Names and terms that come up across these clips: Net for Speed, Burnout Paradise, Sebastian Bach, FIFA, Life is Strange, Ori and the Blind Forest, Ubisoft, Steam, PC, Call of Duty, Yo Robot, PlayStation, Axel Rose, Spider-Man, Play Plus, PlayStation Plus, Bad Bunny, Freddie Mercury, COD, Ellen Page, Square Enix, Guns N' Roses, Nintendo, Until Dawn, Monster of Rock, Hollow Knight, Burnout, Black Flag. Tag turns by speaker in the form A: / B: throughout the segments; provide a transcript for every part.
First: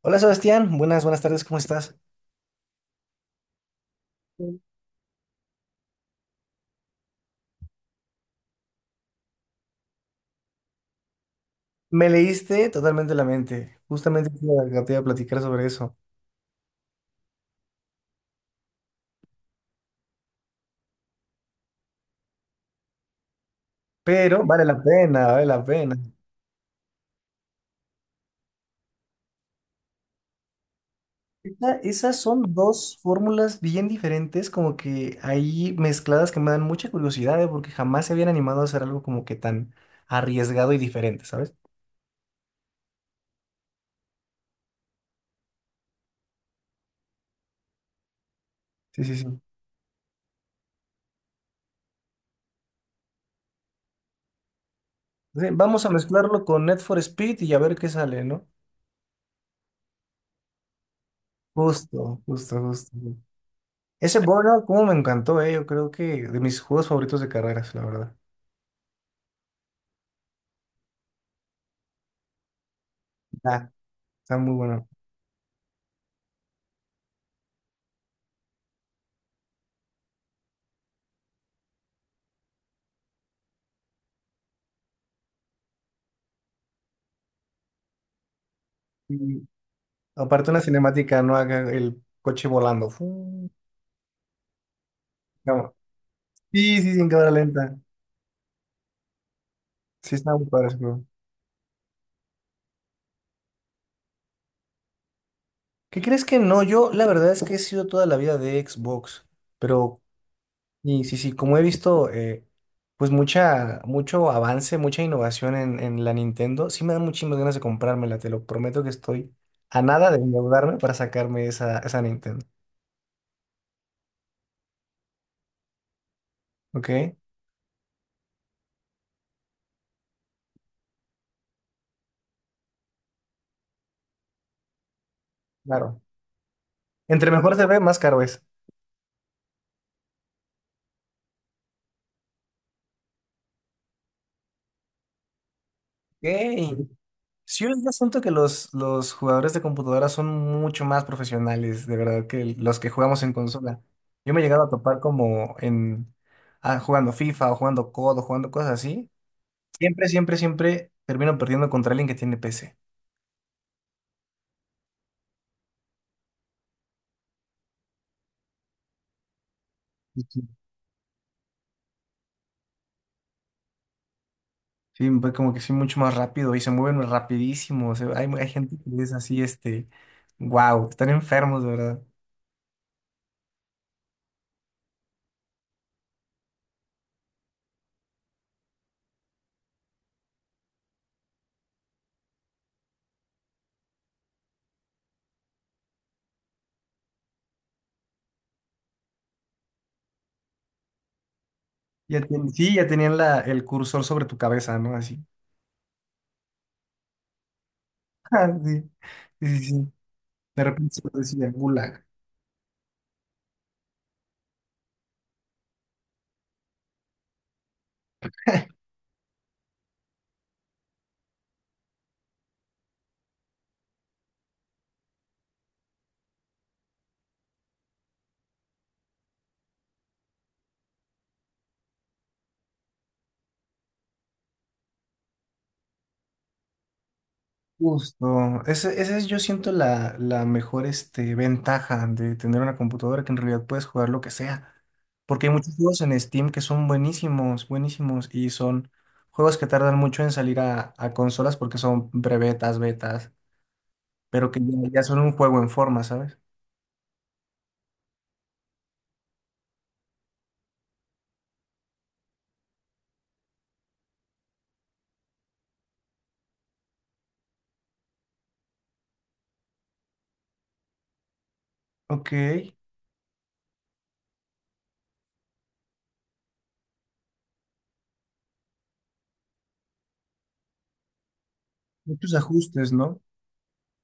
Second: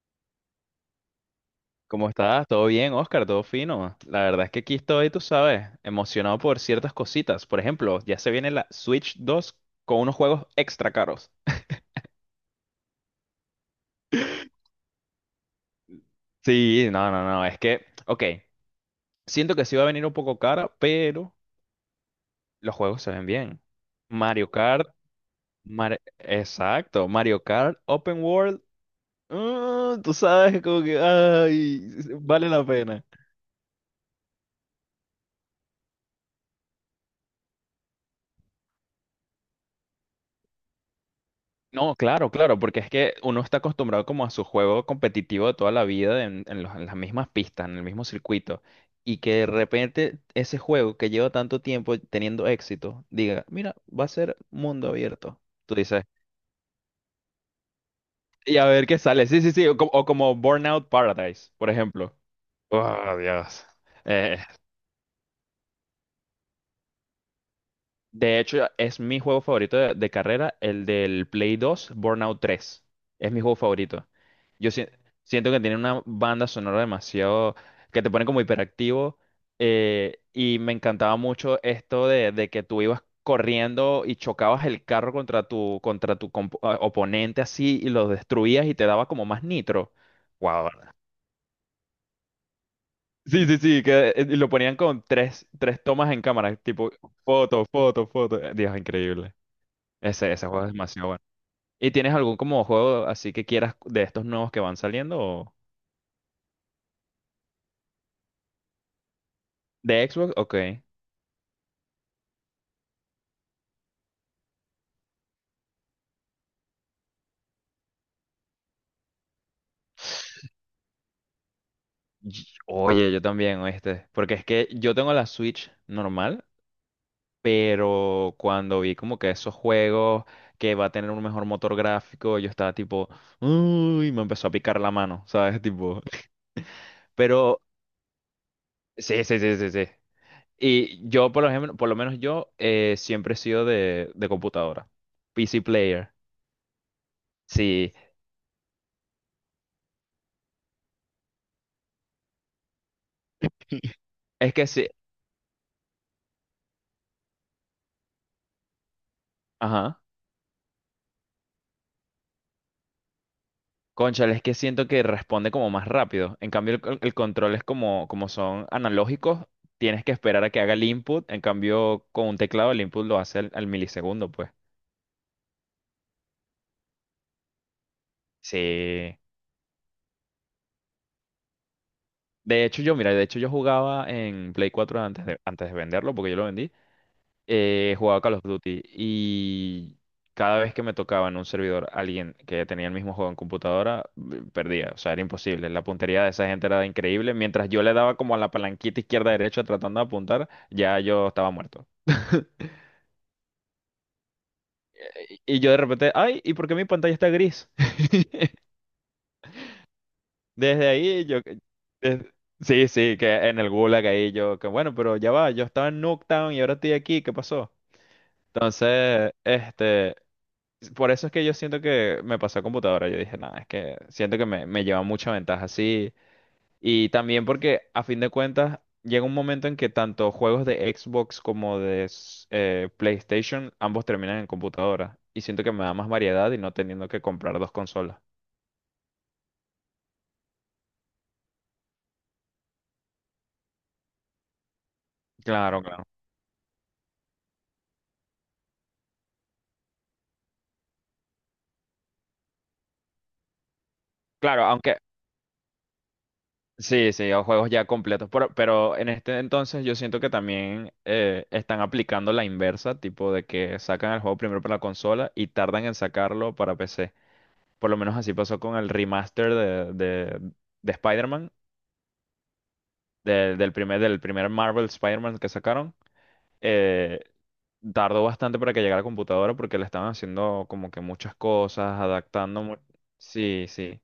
A: Hola Sebastián, buenas, buenas tardes, ¿cómo estás?
B: ¿Cómo estás? ¿Todo bien, Oscar? ¿Todo fino? La verdad es que aquí estoy, tú sabes, emocionado por ciertas cositas. Por ejemplo, ya se viene la Switch 2 con unos juegos extra caros.
A: Me leíste totalmente la mente, justamente te iba a platicar sobre eso,
B: Sí, no, no, no, es que, ok, siento que sí va a venir un poco cara, pero los juegos se ven bien.
A: pero
B: Mario
A: vale la
B: Kart,
A: pena, vale la pena.
B: Exacto, Mario Kart, Open World, tú sabes, como que, ay,
A: Esas
B: vale
A: son
B: la
A: dos
B: pena.
A: fórmulas bien diferentes, como que ahí mezcladas que me dan mucha curiosidad, ¿eh? Porque jamás se habían animado a hacer algo como que tan arriesgado y diferente, ¿sabes?
B: No, claro, claro, porque es que uno está acostumbrado como a su juego competitivo de toda la vida en las mismas pistas, en el mismo circuito,
A: Sí, sí,
B: y
A: sí.
B: que de repente ese juego que lleva tanto tiempo teniendo éxito diga, mira, va a ser mundo abierto.
A: Sí,
B: Tú
A: vamos a
B: dices,
A: mezclarlo con Net for Speed y a ver qué sale, ¿no?
B: y a ver qué sale. Sí, sí, sí, o como Burnout Paradise, por ejemplo.
A: Justo, justo, justo.
B: Oh, Dios.
A: Ese
B: Eh,
A: Burnout, como me encantó, ¿eh? Yo creo que de mis juegos favoritos de carreras, la verdad.
B: de hecho, es mi juego favorito de carrera, el del Play 2, Burnout 3. Es mi juego
A: Ah,
B: favorito.
A: está muy
B: Yo si-
A: bueno.
B: Siento que tiene una banda sonora demasiado que te pone como hiperactivo y me encantaba mucho esto de que tú ibas corriendo y chocabas el carro contra tu oponente así y lo destruías y te daba como
A: Y
B: más nitro.
A: aparte una
B: Wow.
A: cinemática, no haga el coche volando.
B: Sí, sí, sí, que y lo ponían con tres,
A: No.
B: tres tomas en cámara,
A: Sí,
B: tipo
A: sí, sin cámara
B: foto,
A: lenta.
B: foto, foto. Dios, increíble.
A: Sí,
B: Ese,
A: está muy
B: ese juego
A: padre
B: es
A: ese juego.
B: demasiado bueno. ¿Y tienes algún como juego así que quieras de estos nuevos que van saliendo
A: ¿Qué crees que no? Yo la verdad es que he sido toda la vida de Xbox, pero
B: de Xbox? Ok.
A: y sí, sí, como he visto, pues mucho avance, mucha innovación en la Nintendo, sí me dan muchísimas ganas de comprármela, te lo prometo que estoy a nada de endeudarme para sacarme esa, esa Nintendo,
B: Oye, yo también, este, porque es que yo tengo la Switch normal,
A: ¿ok?
B: pero cuando vi como que esos juegos que va a tener un mejor motor gráfico, yo estaba tipo, uy, me empezó a picar la mano, ¿sabes?
A: Claro.
B: Tipo.
A: Entre mejor
B: Pero
A: se ve, más caro es.
B: sí, sí, sí, sí, sí. Y yo, por ejemplo, por lo menos yo siempre he sido de computadora. PC player.
A: Ok. Sí, hoy en día
B: Sí.
A: siento que los jugadores de computadora son mucho más profesionales, de verdad, que los que jugamos en consola. Yo me he
B: Es
A: llegado
B: que
A: a
B: sí.
A: topar como en jugando FIFA o jugando COD o D o jugando cosas así.
B: Ajá.
A: Siempre, siempre, siempre termino perdiendo contra alguien que tiene PC.
B: Cónchale, es que siento que responde como más rápido. En cambio, el control es como son analógicos, tienes que
A: Sí,
B: esperar
A: sí.
B: a que haga el input. En cambio, con un teclado el input lo hace al milisegundo, pues.
A: Sí, pues como que sí, mucho más rápido y se mueven rapidísimo. O sea, hay gente que es
B: Sí.
A: así, wow, están enfermos, de verdad.
B: De hecho, yo, mira, de hecho yo jugaba en Play 4 antes de venderlo, porque yo lo vendí. Jugaba Call of Duty y cada vez que me tocaba en un servidor alguien que tenía el mismo juego en computadora, perdía. O sea, era imposible. La puntería de esa gente era increíble. Mientras yo le daba como a la palanquita izquierda-derecha tratando de apuntar, ya yo estaba muerto.
A: Ya ten- sí, ya tenían la, el cursor sobre tu cabeza, ¿no? Así.
B: Y yo de repente, ay, ¿y por qué mi pantalla está gris?
A: Ah, sí, sí, sí. Sí. De
B: Desde
A: repente se lo
B: ahí yo...
A: decía, gulag.
B: des- Sí, sí, que en el Gulag ahí yo, que bueno, pero ya va, yo estaba en Nuketown y ahora estoy aquí, ¿qué pasó? Entonces, por eso es que yo siento que me pasó a computadora. Yo dije, nada, es que siento que me lleva mucha ventaja así. Y también porque, a fin de cuentas, llega un momento en que tanto juegos de Xbox como de PlayStation, ambos terminan en computadora. Y siento que me da más variedad y no teniendo que comprar dos consolas.
A: Justo, esa es, yo siento, la mejor, ventaja de tener una computadora, que en realidad puedes jugar lo que sea, porque hay muchos
B: Claro,
A: juegos
B: claro.
A: en Steam que son buenísimos, buenísimos, y son juegos que tardan mucho en salir a consolas porque son betas, pero que
B: Claro,
A: ya,
B: aunque
A: ya son un juego en forma, ¿sabes?
B: sí, sí, o juegos ya completos. Pero en este entonces yo siento que también están aplicando la inversa, tipo de que sacan el juego primero para la consola y tardan en sacarlo para PC. Por lo menos así pasó con el remaster de Spider-Man,
A: Ok,
B: del primer Marvel Spider-Man que sacaron. Eh, Tardó bastante para que llegara a la computadora porque le estaban haciendo como que muchas cosas,
A: muchos
B: adaptando.
A: ajustes, ¿no?
B: Sí, sí.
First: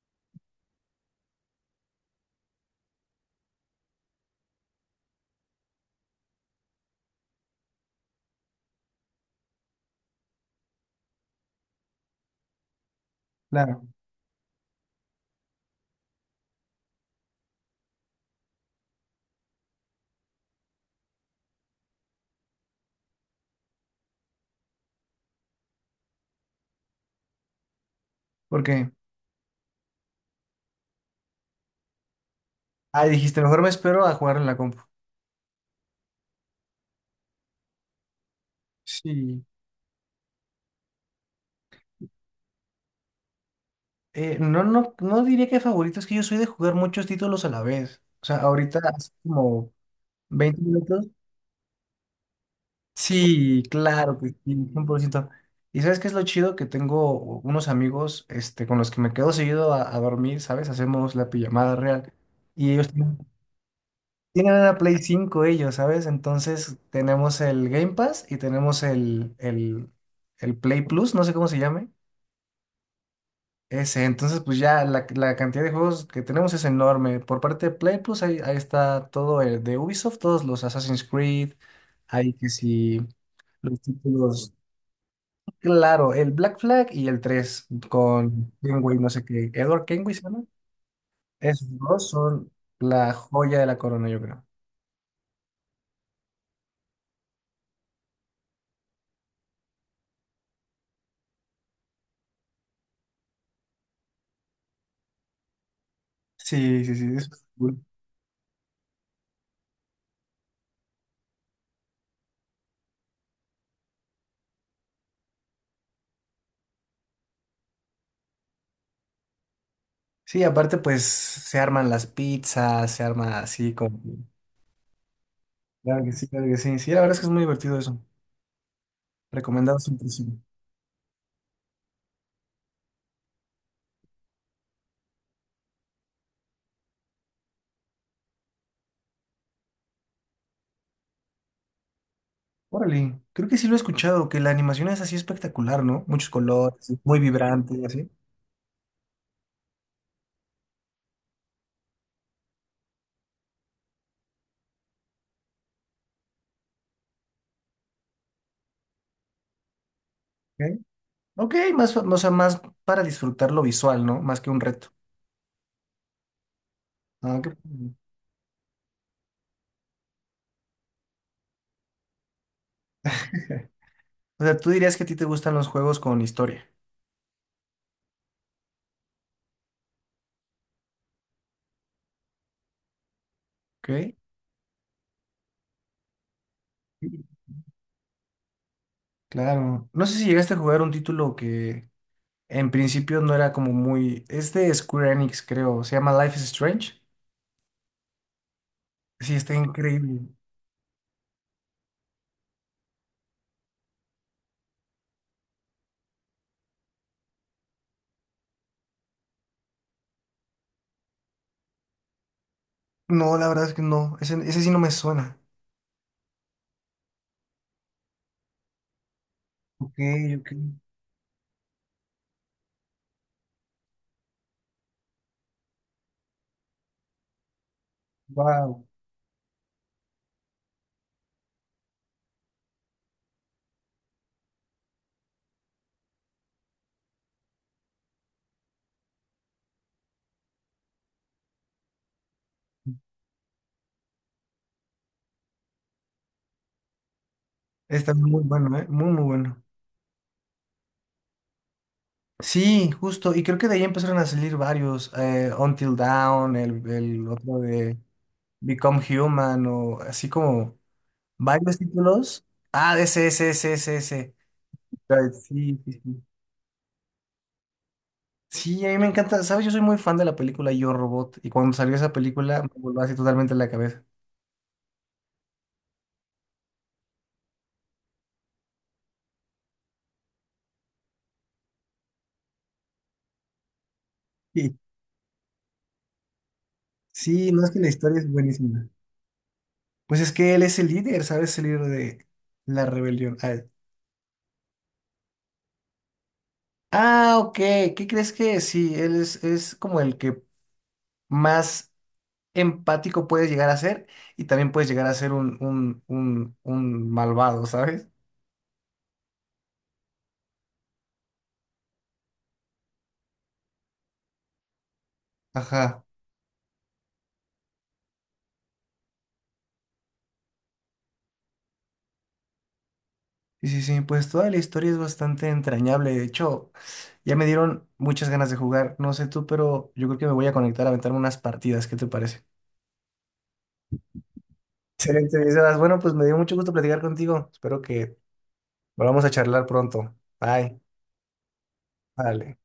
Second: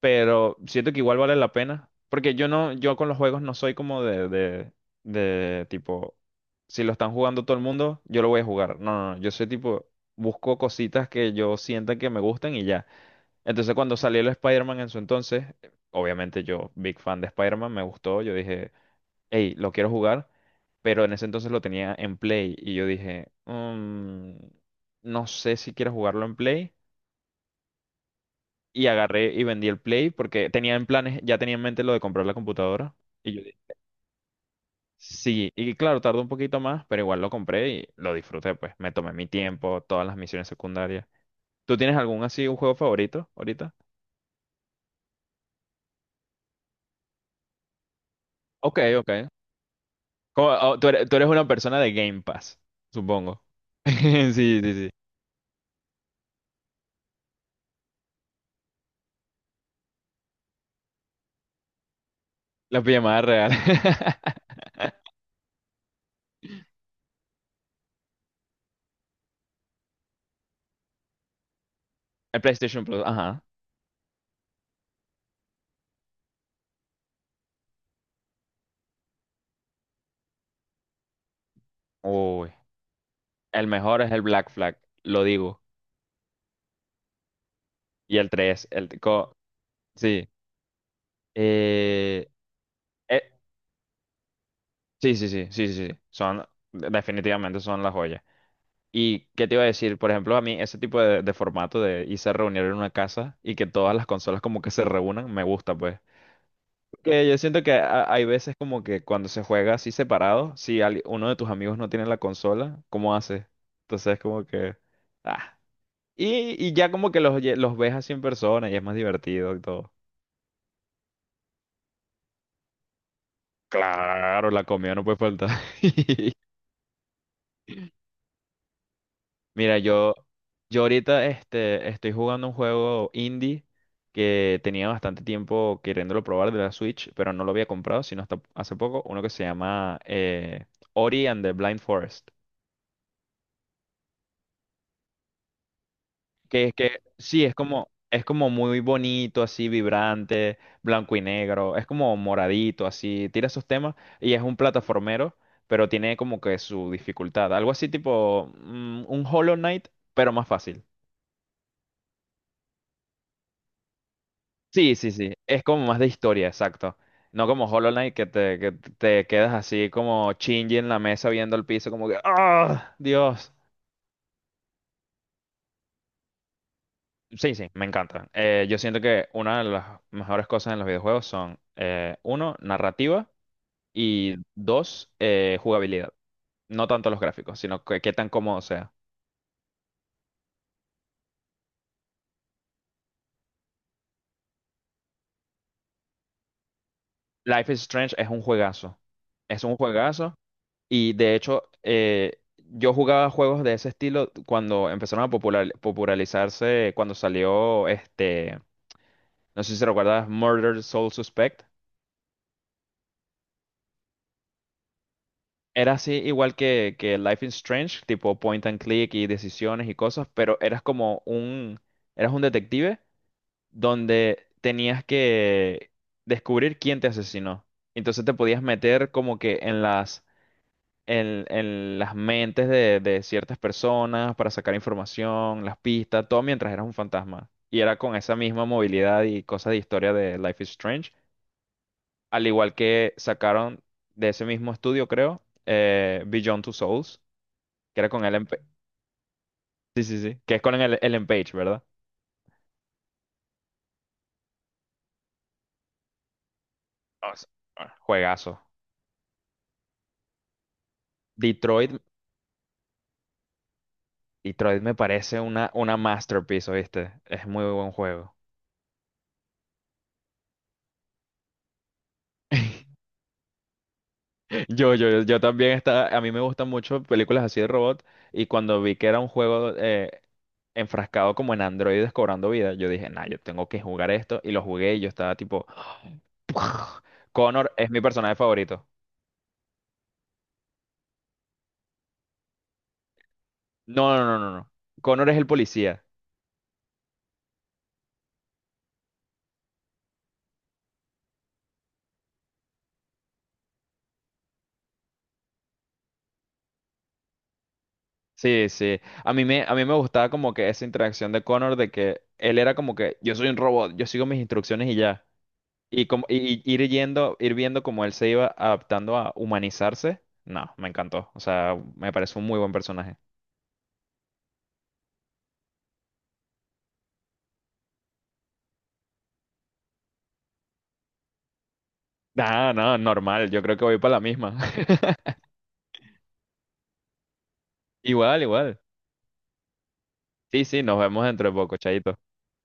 B: Pero siento que igual vale la pena. Porque yo no, yo con los juegos no soy como de tipo, si lo están jugando todo el mundo, yo lo voy a jugar. No, no, no. Yo soy tipo, busco cositas que yo sienta que me gustan y ya. Entonces
A: Claro,
B: cuando salió el Spider-Man en su entonces, obviamente yo, big fan de Spider-Man, me gustó, yo dije, hey, lo quiero jugar, pero en ese entonces lo tenía en Play y yo dije, "Mm, no sé si quiero jugarlo en Play". Y
A: porque,
B: agarré y vendí el Play porque tenía en planes, ya tenía en mente lo de comprar la computadora.
A: ah,
B: Y
A: dijiste,
B: yo dije,
A: mejor me espero a jugar en la compu.
B: sí, y claro, tardó un poquito más, pero igual lo compré y lo disfruté, pues me tomé mi
A: Sí.
B: tiempo, todas las misiones secundarias. ¿Tú tienes algún así, un juego favorito ahorita?
A: No, no, no diría que favorito, es que yo soy de jugar muchos títulos a la vez. O sea,
B: Ok,
A: ahorita hace
B: ok.
A: como 20
B: Oh, tú
A: minutos.
B: eres, tú eres una persona de Game Pass, supongo.
A: Sí, claro que
B: Sí,
A: sí,
B: sí,
A: cien
B: sí.
A: por ciento ¿Y sabes qué es lo chido? Que tengo unos amigos, con los que me quedo seguido a dormir, ¿sabes? Hacemos la pijamada real. Y
B: La pijamada real.
A: tienen una Play 5 ellos, ¿sabes? Entonces tenemos el Game Pass y tenemos el Play Plus, no sé cómo se llame.
B: El PlayStation Plus, ajá.
A: Ese, entonces pues ya la cantidad de juegos que tenemos es enorme. Por parte de Play, pues ahí, ahí está todo el de Ubisoft, todos los Assassin's Creed, ahí que
B: Uy.
A: sí,
B: El
A: los
B: mejor es el Black
A: títulos.
B: Flag, lo digo.
A: Claro, el Black Flag y el 3
B: Y el
A: con
B: tres,
A: Kenway, no sé qué, Edward Kenway se
B: sí.
A: llama. Esos dos
B: Eh,
A: son la
B: eh,
A: joya de la corona, yo creo.
B: sí, sí, sí, sí, sí, sí. Son, definitivamente son las joyas. ¿Y qué te iba a decir? Por ejemplo, a mí ese tipo de formato de irse a reunir en una casa y que todas las consolas como que se reúnan, me gusta, pues.
A: Sí, sí, sí,
B: Que
A: eso
B: yo
A: es
B: siento que
A: cool.
B: hay veces como que cuando se juega así separado, si uno de tus amigos no tiene la consola, ¿cómo haces? Entonces como que... ah. Y ya como que los ves así en persona y es más divertido y todo.
A: Sí, aparte pues se arman las pizzas, se arma así como...
B: Claro, la comida no puede faltar.
A: Claro que sí, claro que sí. Sí, la verdad es que es muy divertido eso.
B: Mira,
A: Recomendado siempre.
B: yo,
A: Sí.
B: yo ahorita estoy jugando un juego indie que tenía bastante tiempo queriéndolo probar de la Switch, pero no lo había comprado, sino hasta hace poco, uno que se llama Ori and the Blind Forest.
A: Órale, creo que sí lo he escuchado, que la animación es así espectacular, ¿no? Muchos
B: Que es
A: colores,
B: que
A: muy
B: sí, es
A: vibrante y
B: como,
A: así.
B: es como muy bonito, así vibrante, blanco y negro, es como moradito, así, tira esos temas y es un plataformero, pero tiene como que su dificultad, algo así tipo un Hollow Knight, pero más
A: Ok,
B: fácil.
A: ok, más, o sea, más para disfrutar lo visual, ¿no? Más que un reto.
B: Sí, sí, sí, es como más de historia, exacto.
A: Ah,
B: No
A: qué
B: como
A: padre.
B: Hollow Knight que te quedas así como chingy en la mesa viendo el piso como que ¡ah! Dios.
A: O sea, tú dirías que a ti te gustan los juegos con historia,
B: Sí, sí, me encanta. Yo siento que una de las mejores cosas en los videojuegos son, uno, narrativa.
A: ¿ok?
B: Y dos, jugabilidad. No
A: Sí.
B: tanto los gráficos, sino que, qué tan cómodo sea.
A: Claro. No sé si llegaste a jugar un título que en principio no era como muy... Es de Square Enix, creo. Se llama Life is Strange.
B: Life is Strange es un juegazo.
A: Sí, está
B: Es un
A: increíble.
B: juegazo. Y de hecho, yo jugaba juegos de ese estilo cuando empezaron a popularizarse, cuando salió este, no sé si recuerdas, Murder Soul Suspect.
A: No, la verdad es que no. Ese sí no me suena.
B: Era así igual que Life is Strange, tipo point and click y decisiones y
A: Ok,
B: cosas, pero eras un detective donde tenías que descubrir quién te asesinó. Entonces te podías
A: ok.
B: meter como que en las mentes de ciertas personas para sacar información, las pistas, todo mientras eras un fantasma. Y era con esa misma movilidad y cosas de historia de Life is Strange. Al igual que sacaron de ese mismo estudio, creo, Beyond Two Souls, que era
A: Está
B: con
A: muy
B: Ellen Page.
A: bueno, ¿eh? Muy, muy bueno.
B: Sí, sí, sí. Que es con el Ellen Page, ¿verdad?
A: Sí, justo. Y creo que de ahí empezaron a salir varios. Until Dawn, el
B: O sea,
A: otro de
B: juegazo.
A: Become Human, o así como varios
B: Detroit.
A: títulos. Ah, ese, ese, ese, ese, ese.
B: Y Troid me
A: Ay,
B: parece una,
A: sí,
B: una
A: sí, sí.
B: masterpiece, ¿viste? Es muy buen juego.
A: Sí, a mí me encanta. ¿Sabes? Yo soy muy fan de la película Yo Robot. Y cuando salió esa película, me voló así totalmente la cabeza.
B: Yo también estaba a mí me gustan mucho películas así de robot, y cuando vi que era un juego enfrascado como en androides cobrando vida, yo dije, nah, yo tengo que jugar esto, y lo
A: Sí,
B: jugué y yo estaba tipo,
A: sí, no es
B: Connor
A: que la
B: es mi
A: historia es
B: personaje favorito.
A: buenísima. Pues es que él es el líder, ¿sabes? El líder de la rebelión. Ah,
B: No, no, no, no, no. Connor es el policía.
A: ah, ok. ¿Qué crees que sí? Él es como el que más empático puedes llegar a ser, y también puedes llegar a ser un malvado, ¿sabes?
B: Sí, sí. A mí me gustaba como que esa interacción de Connor de que él era como que yo soy un robot, yo sigo mis instrucciones y ya.
A: Ajá.
B: Y, como, y ir viendo cómo él se iba adaptando a humanizarse, no, me encantó. O sea, me parece un muy buen personaje.
A: Sí, sí, sí. Pues toda la historia es bastante entrañable. De hecho, ya me dieron muchas ganas de jugar. No sé tú, pero yo creo que me voy a conectar a aventarme unas partidas. ¿Qué te parece?
B: Ah, no, normal, yo creo que voy para la misma.
A: Excelente, mi Sebas. Bueno, pues me dio mucho gusto platicar contigo. Espero que
B: Igual, igual.
A: volvamos a charlar pronto.
B: Sí,
A: Bye.
B: sí, nos vemos dentro de poco, chaito.
A: Vale.